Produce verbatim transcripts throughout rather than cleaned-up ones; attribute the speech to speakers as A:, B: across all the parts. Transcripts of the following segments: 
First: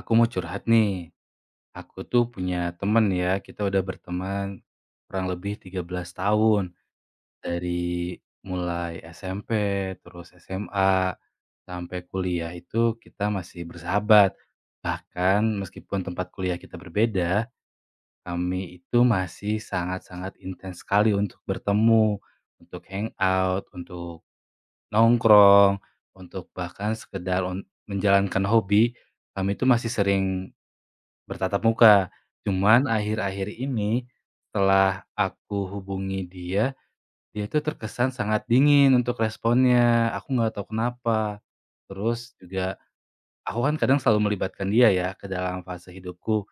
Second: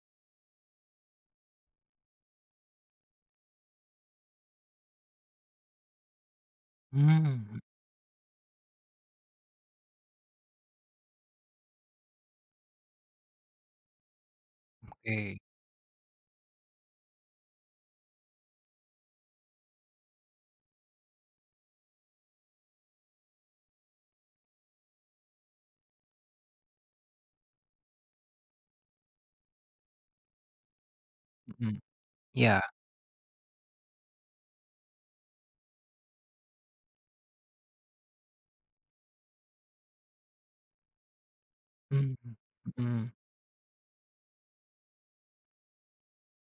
A: Aku mau curhat nih. Aku tuh punya temen ya, kita udah berteman kurang lebih tiga belas tahun.
B: Mmm,
A: Dari mulai S M P, terus S M A, sampai kuliah itu kita masih bersahabat.
B: oke,
A: Bahkan meskipun tempat kuliah kita berbeda, kami itu masih sangat-sangat intens sekali untuk bertemu, untuk hangout, untuk nongkrong, untuk bahkan sekedar un- menjalankan hobi. Kami itu masih sering bertatap
B: mhm,
A: muka.
B: iya,
A: Cuman akhir-akhir ini, setelah aku hubungi dia, dia itu terkesan sangat dingin untuk responnya, aku nggak tahu kenapa.
B: mmm,
A: Terus juga
B: mhm,
A: aku kan kadang selalu melibatkan dia ya ke dalam fase hidupku,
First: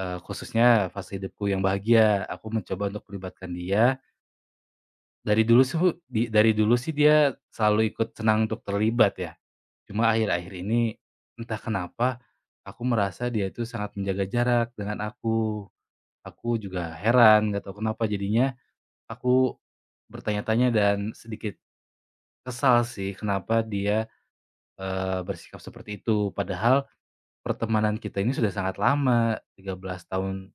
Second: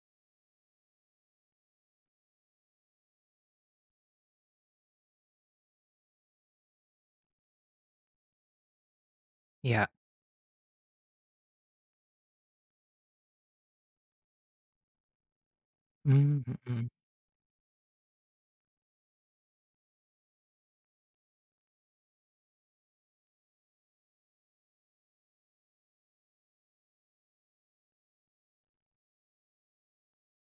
A: eee, khususnya fase hidupku yang bahagia, aku mencoba untuk melibatkan dia. Dari dulu sih, di dari dulu sih dia selalu ikut senang untuk terlibat ya,
B: iya,
A: cuma akhir-akhir ini entah kenapa, aku merasa dia itu sangat menjaga jarak dengan aku.
B: mmm,
A: Aku
B: mhm,
A: juga heran, nggak tahu kenapa jadinya aku bertanya-tanya dan sedikit kesal sih kenapa dia, eee, bersikap seperti itu. Padahal pertemanan kita ini sudah sangat lama, tiga belas tahun.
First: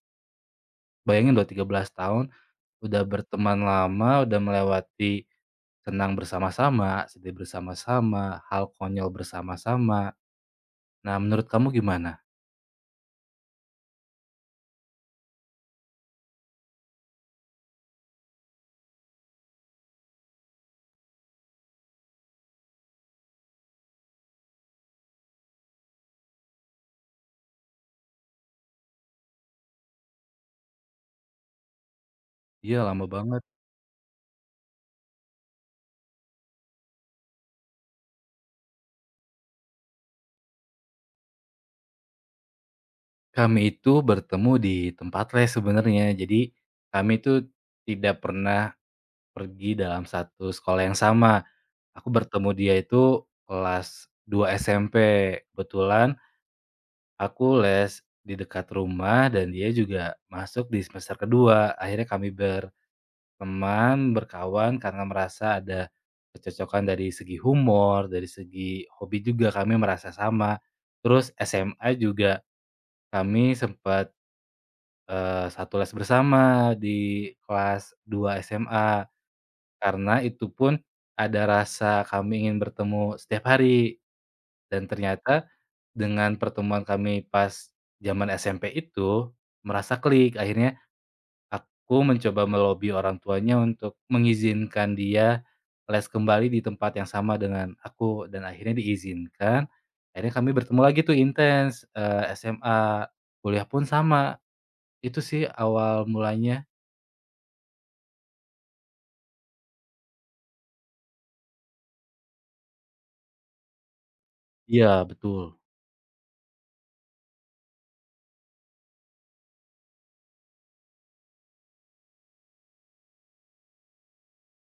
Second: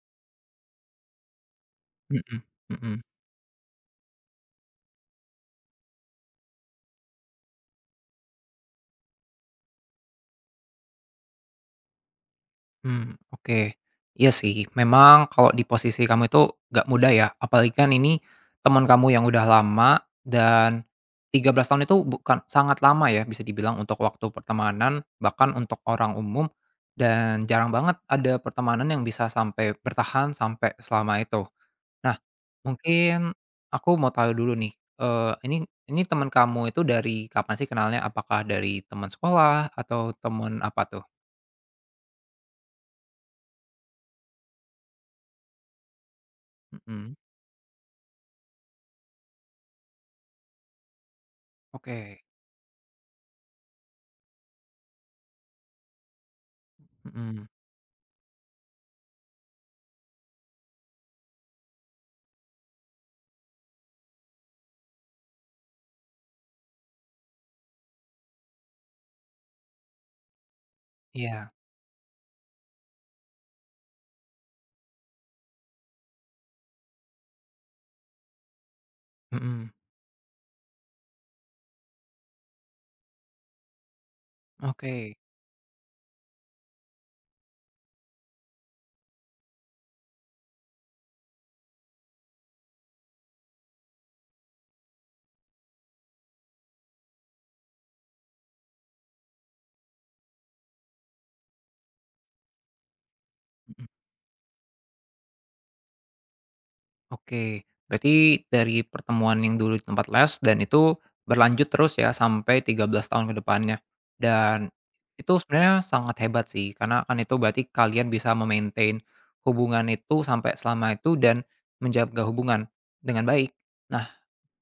A: Bayangin loh, tiga belas tahun
B: mhm, mhm,
A: udah berteman lama, udah melewati senang bersama-sama, sedih bersama-sama, hal konyol bersama-sama. Nah, menurut kamu gimana?
B: mmm, oke. Iya sih, memang kalau di posisi kamu itu nggak mudah ya, apalagi kan ini teman kamu yang udah lama dan tiga belas tahun itu bukan sangat lama ya bisa dibilang untuk waktu pertemanan, bahkan untuk orang umum dan jarang banget ada pertemanan yang bisa sampai bertahan sampai selama itu. Nah,
A: Iya, lama
B: mungkin
A: banget.
B: aku mau tahu dulu nih, eee, ini ini teman kamu itu dari kapan sih kenalnya? Apakah dari teman sekolah atau teman apa tuh?
A: Kami itu bertemu di tempat les sebenarnya. Jadi
B: Mhm.
A: kami itu tidak pernah pergi dalam satu sekolah yang sama. Aku
B: Oke.
A: bertemu dia itu kelas dua S M P. Kebetulan aku
B: Mhm.
A: les di dekat rumah dan dia juga masuk di semester kedua. Akhirnya kami berteman, berkawan karena merasa ada kecocokan dari segi humor, dari segi hobi juga kami merasa sama. Terus
B: Iya.
A: S M A juga kami sempat, eee, satu les bersama di kelas dua S M A.
B: Mhm.
A: Karena itu pun ada rasa kami ingin bertemu setiap hari dan
B: Oke.
A: ternyata dengan pertemuan kami pas zaman S M P itu merasa klik, akhirnya aku mencoba melobi orang tuanya untuk mengizinkan dia les kembali di tempat yang sama dengan aku dan akhirnya diizinkan. Akhirnya kami bertemu lagi tuh intens, eee, S M A, kuliah
B: Mhm.
A: pun sama. Itu sih awal mulanya.
B: Oke, berarti dari pertemuan yang dulu di tempat les dan itu berlanjut terus ya sampai tiga belas tahun ke depannya. Dan
A: Iya
B: itu
A: betul.
B: sebenarnya sangat hebat sih karena kan itu berarti kalian bisa memaintain hubungan itu sampai selama itu dan menjaga hubungan dengan baik. Nah,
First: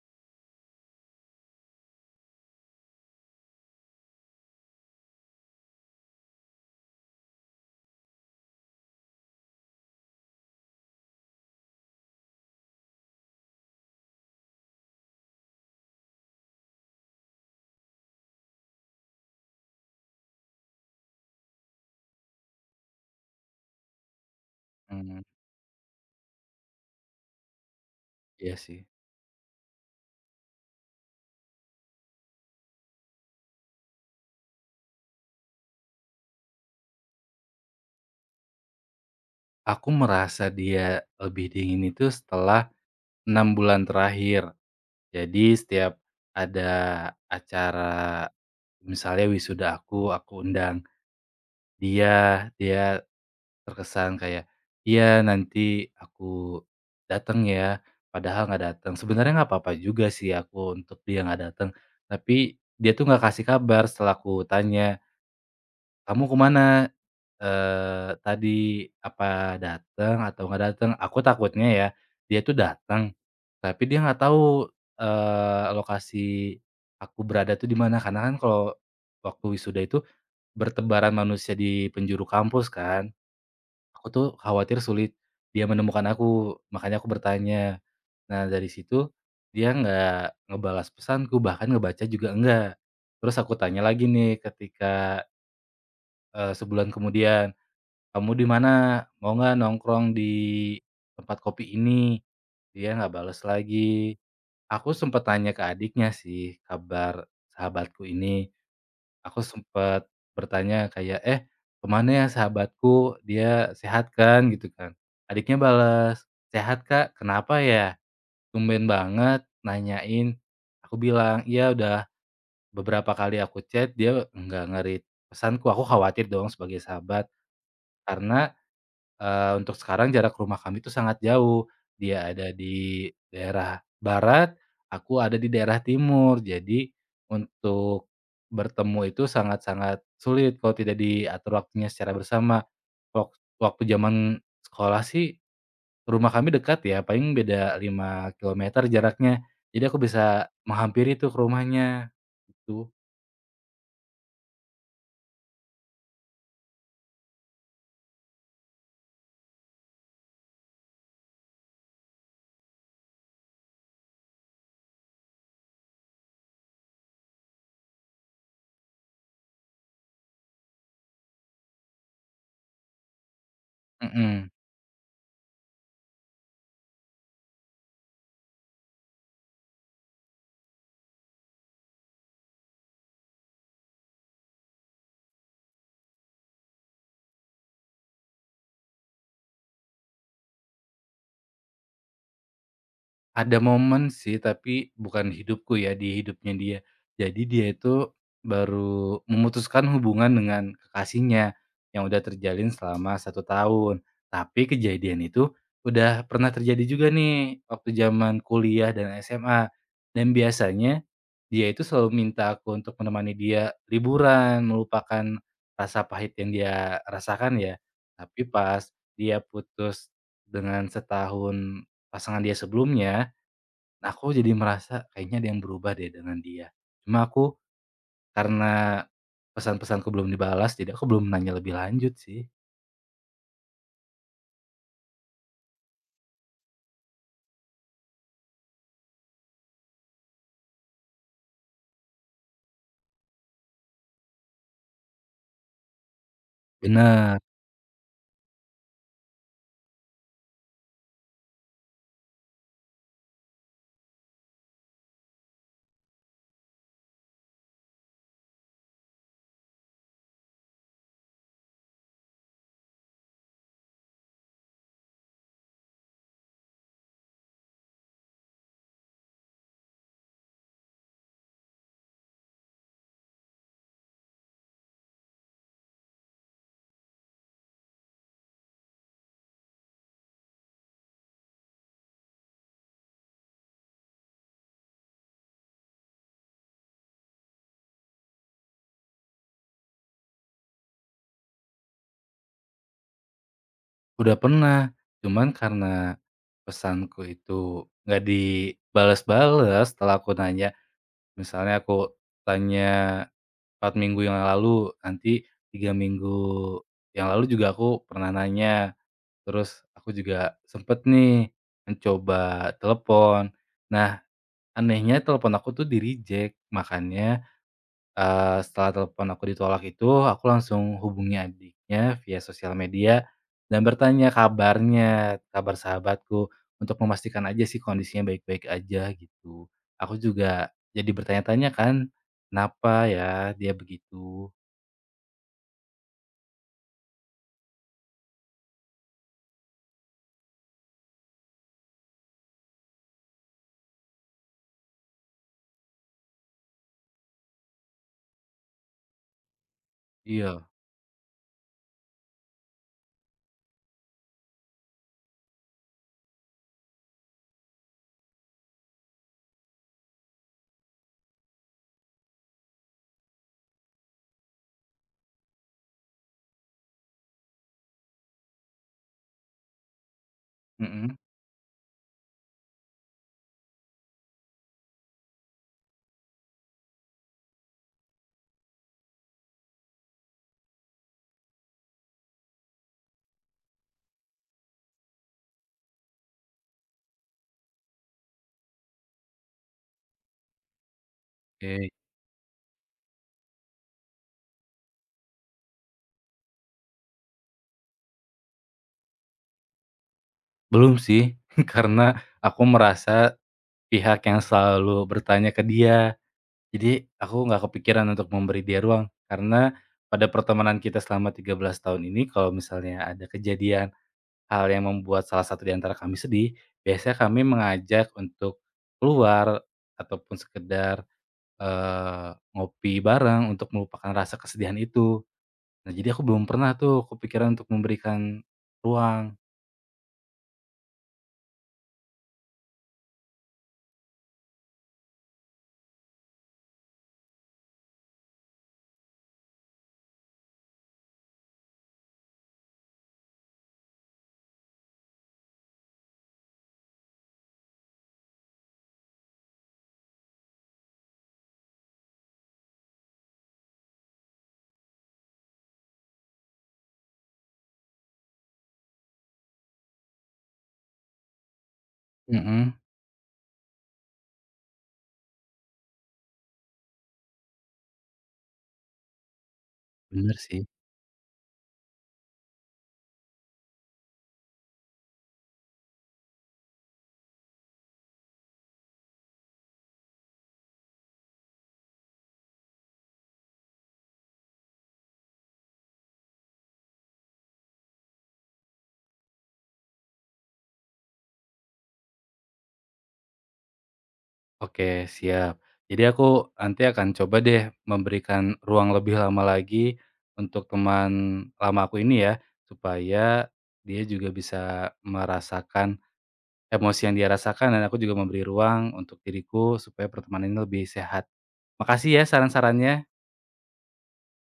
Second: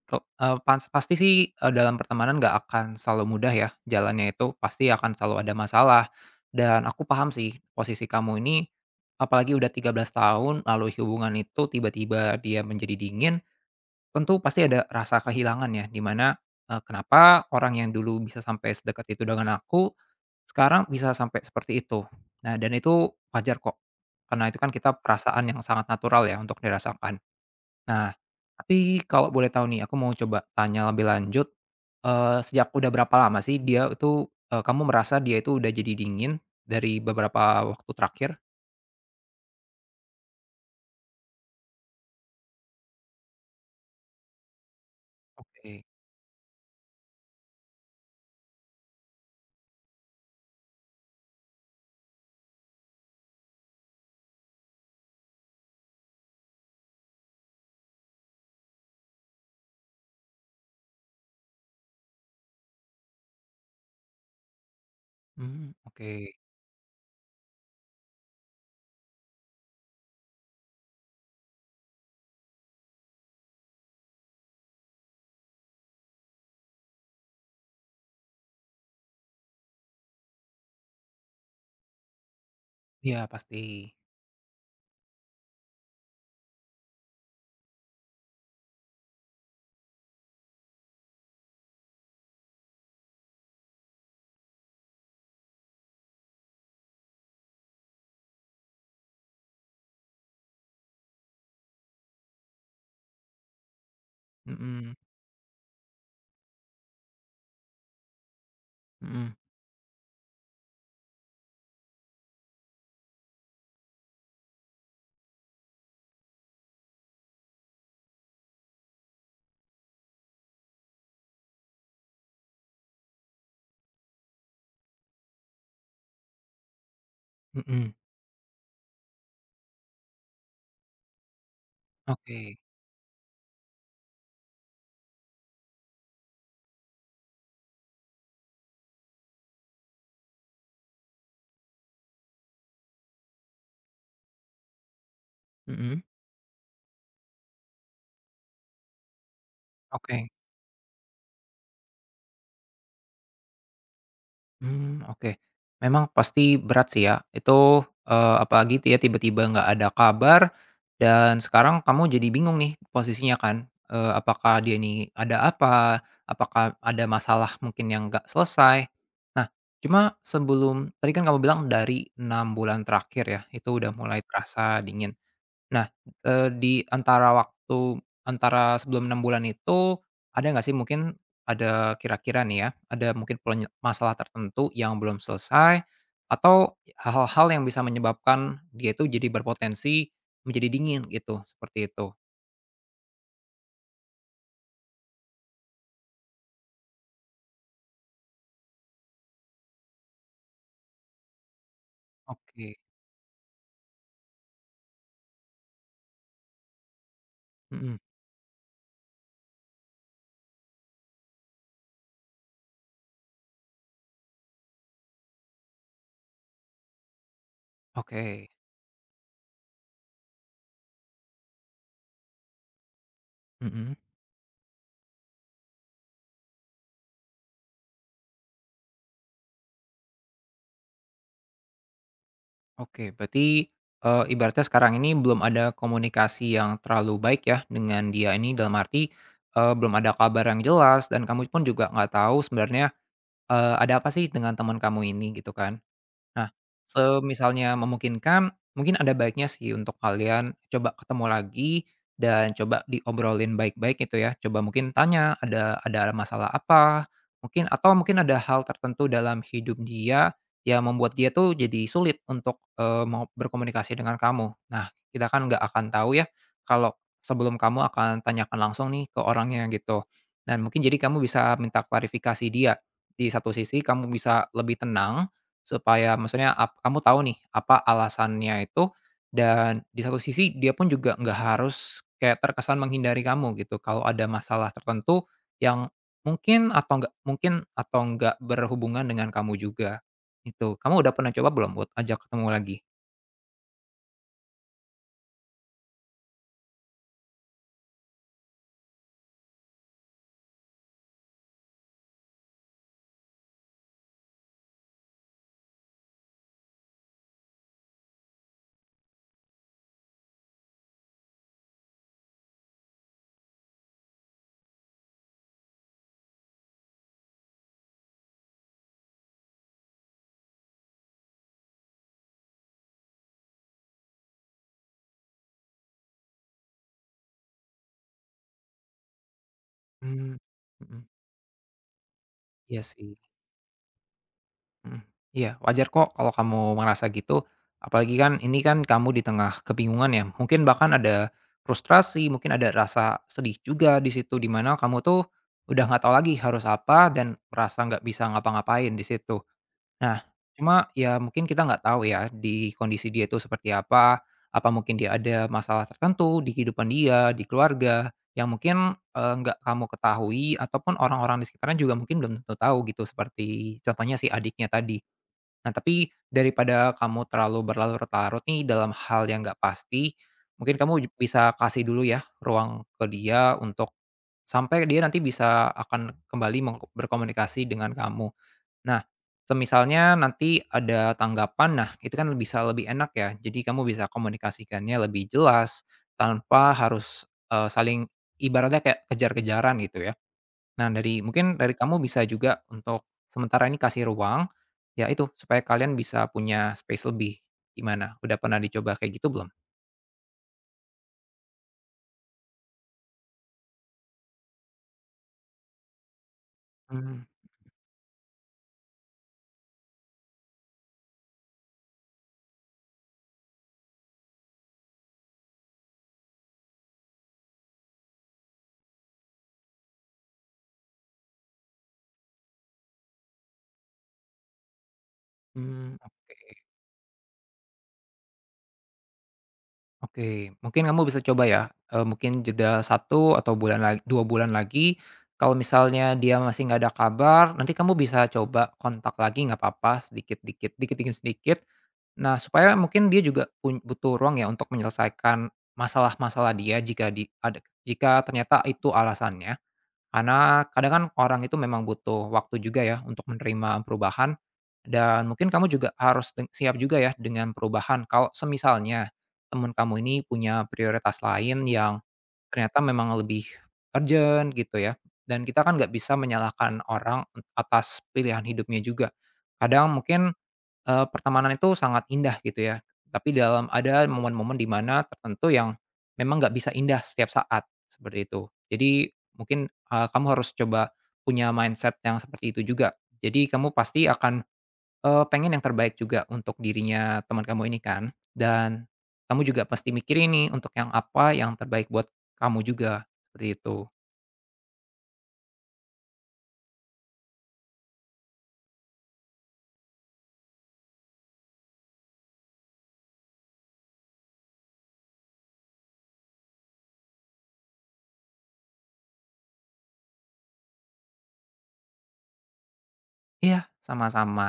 B: kok eee, pas pasti sih, eee, dalam pertemanan nggak akan selalu mudah ya, jalannya itu pasti akan selalu ada masalah, dan aku paham sih posisi kamu ini, apalagi udah tiga belas tahun, lalu hubungan itu tiba-tiba dia menjadi dingin, tentu pasti ada rasa kehilangan ya, dimana mana, kenapa orang yang dulu bisa sampai sedekat itu dengan aku, sekarang bisa sampai seperti itu. Nah, dan itu wajar kok, karena itu kan kita
A: Mhm,
B: perasaan yang sangat natural ya untuk dirasakan. Nah,
A: iya sih.
B: tapi kalau boleh tahu nih, aku mau coba tanya lebih lanjut, eee, sejak udah berapa lama sih dia itu, eee, kamu merasa dia itu udah jadi dingin dari beberapa waktu terakhir?
A: Aku merasa dia lebih dingin itu setelah enam bulan terakhir. Jadi
B: Oke,
A: setiap ada acara misalnya wisuda aku, aku undang dia, dia terkesan kayak, "Iya nanti aku datang ya," padahal nggak datang. Sebenarnya nggak apa-apa juga sih aku untuk dia nggak datang. Tapi dia tuh nggak kasih kabar setelah aku tanya,
B: mmm,
A: "Kamu ke
B: oke.
A: mana?" Eee, tadi, apa datang atau nggak datang aku takutnya ya, dia tuh datang tapi dia nggak tahu, eee, lokasi aku berada tuh di mana, karena kan kalau waktu wisuda itu bertebaran manusia di penjuru kampus kan.
B: Iya pasti,
A: Aku tuh khawatir sulit dia menemukan aku, makanya aku bertanya. Nah, dari situ dia nggak ngebalas pesanku, bahkan ngebaca juga enggak. Terus aku tanya lagi nih ketika, eee, sebulan kemudian. "Kamu di mana? Mau nggak nongkrong di tempat kopi ini?" Dia nggak bales lagi. Aku
B: mhm,
A: sempet tanya ke adiknya sih, kabar sahabatku ini.
B: mhm,
A: Aku sempet bertanya kayak, "Eh, kemana ya sahabatku? Dia sehat kan?" Gitu kan. Adiknya balas, "Sehat, Kak. Kenapa ya? Tumben banget nanyain." Aku bilang, "Iya, udah beberapa kali aku chat, dia nggak ngerit pesanku." Aku khawatir dong sebagai sahabat,
B: mhm,
A: karena Eee, untuk sekarang jarak rumah kami itu sangat jauh. Dia ada
B: oke,
A: di daerah barat, aku ada di daerah timur. Jadi untuk bertemu itu sangat-sangat sulit kalau tidak diatur waktunya secara bersama. Wak waktu zaman sekolah sih
B: mhm,
A: rumah kami dekat ya, paling beda lima kilometer jaraknya. Jadi aku
B: oke.
A: bisa menghampiri tuh ke rumahnya, gitu.
B: Mmm, oke. Memang pasti berat sih ya. Itu, eee, apalagi ti ya tiba-tiba nggak ada kabar dan sekarang kamu jadi bingung nih posisinya kan, eee, apakah dia ini ada apa, apakah ada masalah mungkin yang nggak selesai. Nah, cuma sebelum tadi kan kamu bilang dari enam bulan terakhir ya, itu udah mulai
A: Mhm.
B: terasa dingin. Nah, eee, di antara waktu antara sebelum enam bulan itu, ada nggak sih mungkin ada kira-kira nih ya, ada mungkin penye masalah tertentu yang belum selesai, atau hal-hal yang bisa menyebabkan dia itu jadi berpotensi menjadi dingin gitu, seperti itu?
A: Ada momen sih, tapi bukan di hidupku ya, di hidupnya dia. Jadi dia itu baru memutuskan hubungan dengan kekasihnya yang udah terjalin
B: Oke.
A: selama satu tahun. Tapi kejadian itu udah pernah terjadi juga nih waktu
B: Mhm.
A: zaman kuliah dan S M A. Dan biasanya dia itu selalu minta aku untuk menemani dia liburan, melupakan rasa pahit yang dia rasakan ya.
B: Oke.
A: Tapi pas dia putus dengan setahun pasangan dia sebelumnya.
B: Mhm.
A: Nah, aku jadi merasa kayaknya ada yang berubah deh dengan dia. Cuma aku karena pesan-pesanku belum dibalas, jadi aku belum nanya lebih lanjut sih.
B: Oke, berarti Eee, ibaratnya sekarang ini belum ada komunikasi yang terlalu baik ya dengan dia ini, dalam arti, eee, belum ada kabar yang jelas dan kamu pun juga nggak tahu sebenarnya Eee, ada apa sih dengan teman kamu ini gitu kan? Nah,
A: Bener,
B: semisalnya memungkinkan, mungkin ada baiknya sih untuk kalian coba ketemu lagi dan coba diobrolin baik-baik gitu ya. Coba mungkin tanya ada ada masalah apa, mungkin atau mungkin ada hal tertentu dalam hidup dia yang membuat dia tuh jadi sulit untuk, eee, mau berkomunikasi dengan kamu. Nah, kita kan nggak akan tahu ya kalau sebelum kamu akan tanyakan langsung nih ke orangnya gitu. Dan mungkin jadi kamu bisa minta klarifikasi dia. Di satu sisi kamu bisa lebih tenang. Supaya maksudnya ap kamu tahu nih apa alasannya itu, dan di satu sisi dia pun juga nggak harus kayak terkesan menghindari kamu gitu kalau ada masalah tertentu yang mungkin atau nggak mungkin atau nggak berhubungan dengan kamu juga, itu. Kamu udah pernah coba belum buat ajak ketemu lagi?
A: udah pernah. Cuman karena pesanku itu nggak dibalas-balas, setelah aku nanya. Misalnya aku tanya empat minggu yang lalu, nanti tiga minggu yang lalu juga aku pernah nanya. Terus aku juga sempet nih mencoba telepon. Nah, anehnya telepon aku tuh di-reject, makanya, eee, setelah telepon aku ditolak itu, aku langsung hubungi adiknya via sosial media dan bertanya kabarnya, kabar sahabatku, untuk memastikan aja sih kondisinya baik-baik aja gitu. Aku
B: Hmm, mhm.
A: juga
B: Mhm,
A: jadi bertanya-tanya kan,
B: iya
A: kenapa
B: sih.
A: ya dia begitu?
B: Mhm, iya, wajar kok kalau kamu merasa gitu, apalagi kan ini kan kamu di tengah kebingungan ya, mungkin bahkan ada frustrasi, mungkin ada rasa sedih juga di situ, di mana kamu tuh udah nggak tahu lagi harus apa dan merasa nggak bisa ngapa-ngapain di situ. Nah,
A: Iya,
B: cuma ya mungkin kita nggak tahu ya di kondisi dia itu seperti apa, apa mungkin dia ada masalah tertentu di kehidupan dia, di keluarga, yang mungkin, eee, nggak kamu ketahui ataupun orang-orang di sekitarnya juga mungkin belum tentu tahu gitu, seperti contohnya si adiknya tadi. Nah, tapi daripada kamu terlalu berlarut-larut nih dalam hal yang nggak pasti, mungkin kamu ju
A: mhm,
B: bisa kasih dulu ya ruang ke dia untuk sampai dia nanti bisa akan kembali meng berkomunikasi dengan kamu. Nah, semisalnya nanti ada tanggapan, nah itu kan bisa lebih enak ya. Jadi kamu bisa komunikasikannya lebih jelas tanpa harus, eee, saling ibaratnya kayak kejar-kejaran gitu ya. Nah, dari mungkin dari
A: oke.
B: kamu bisa juga untuk sementara ini kasih ruang, ya itu, supaya kalian bisa punya space lebih. Gimana? Udah pernah dicoba kayak gitu belum?
A: Belum sih, karena aku merasa pihak yang selalu bertanya ke dia. Jadi,
B: Mmm,
A: aku nggak kepikiran untuk memberi dia ruang, karena pada pertemanan kita selama tiga belas tahun ini kalau misalnya ada kejadian hal yang membuat salah satu di antara kami sedih, biasanya kami mengajak untuk keluar ataupun sekedar, eee, ngopi bareng untuk melupakan rasa kesedihan itu. Nah,
B: mmm.
A: jadi aku belum pernah tuh kepikiran untuk memberikan ruang.
B: Oke, mungkin kamu bisa coba ya, eee, mungkin jeda satu atau bulan lag dua bulan lagi, kalau misalnya dia masih nggak ada kabar, nanti kamu bisa coba kontak lagi nggak papa, sedikit-dikit, dikit demi sedikit. Nah, supaya mungkin dia juga pun butuh ruang ya untuk menyelesaikan masalah-masalah dia jika di ada jika ternyata itu alasannya. Karena kadang kan orang itu memang butuh waktu juga ya untuk menerima perubahan, dan mungkin kamu juga harus deng siap juga ya dengan perubahan kalau semisalnya teman kamu ini punya prioritas lain yang
A: Mmm, mhm.
B: ternyata memang lebih urgent gitu ya, dan kita kan nggak bisa menyalahkan orang atas pilihan hidupnya juga. Kadang mungkin
A: Bener sih.
B: Eee, pertemanan itu sangat indah gitu ya, tapi dalam ada momen-momen di mana tertentu yang memang nggak bisa indah setiap saat, seperti itu. Jadi mungkin, eee, kamu harus coba punya mindset yang seperti itu juga. Jadi kamu pasti akan, eee, pengen yang terbaik juga untuk dirinya teman kamu ini kan, dan kamu juga pasti mikirin nih untuk yang apa yang terbaik buat kamu juga, seperti itu.
A: Oke, siap. Jadi aku nanti akan coba deh memberikan ruang lebih lama lagi untuk teman lama aku ini ya, supaya dia juga bisa merasakan emosi yang dia rasakan dan aku juga memberi ruang untuk diriku supaya pertemanan ini lebih sehat. Makasih ya saran-sarannya.
B: Iya, sama-sama.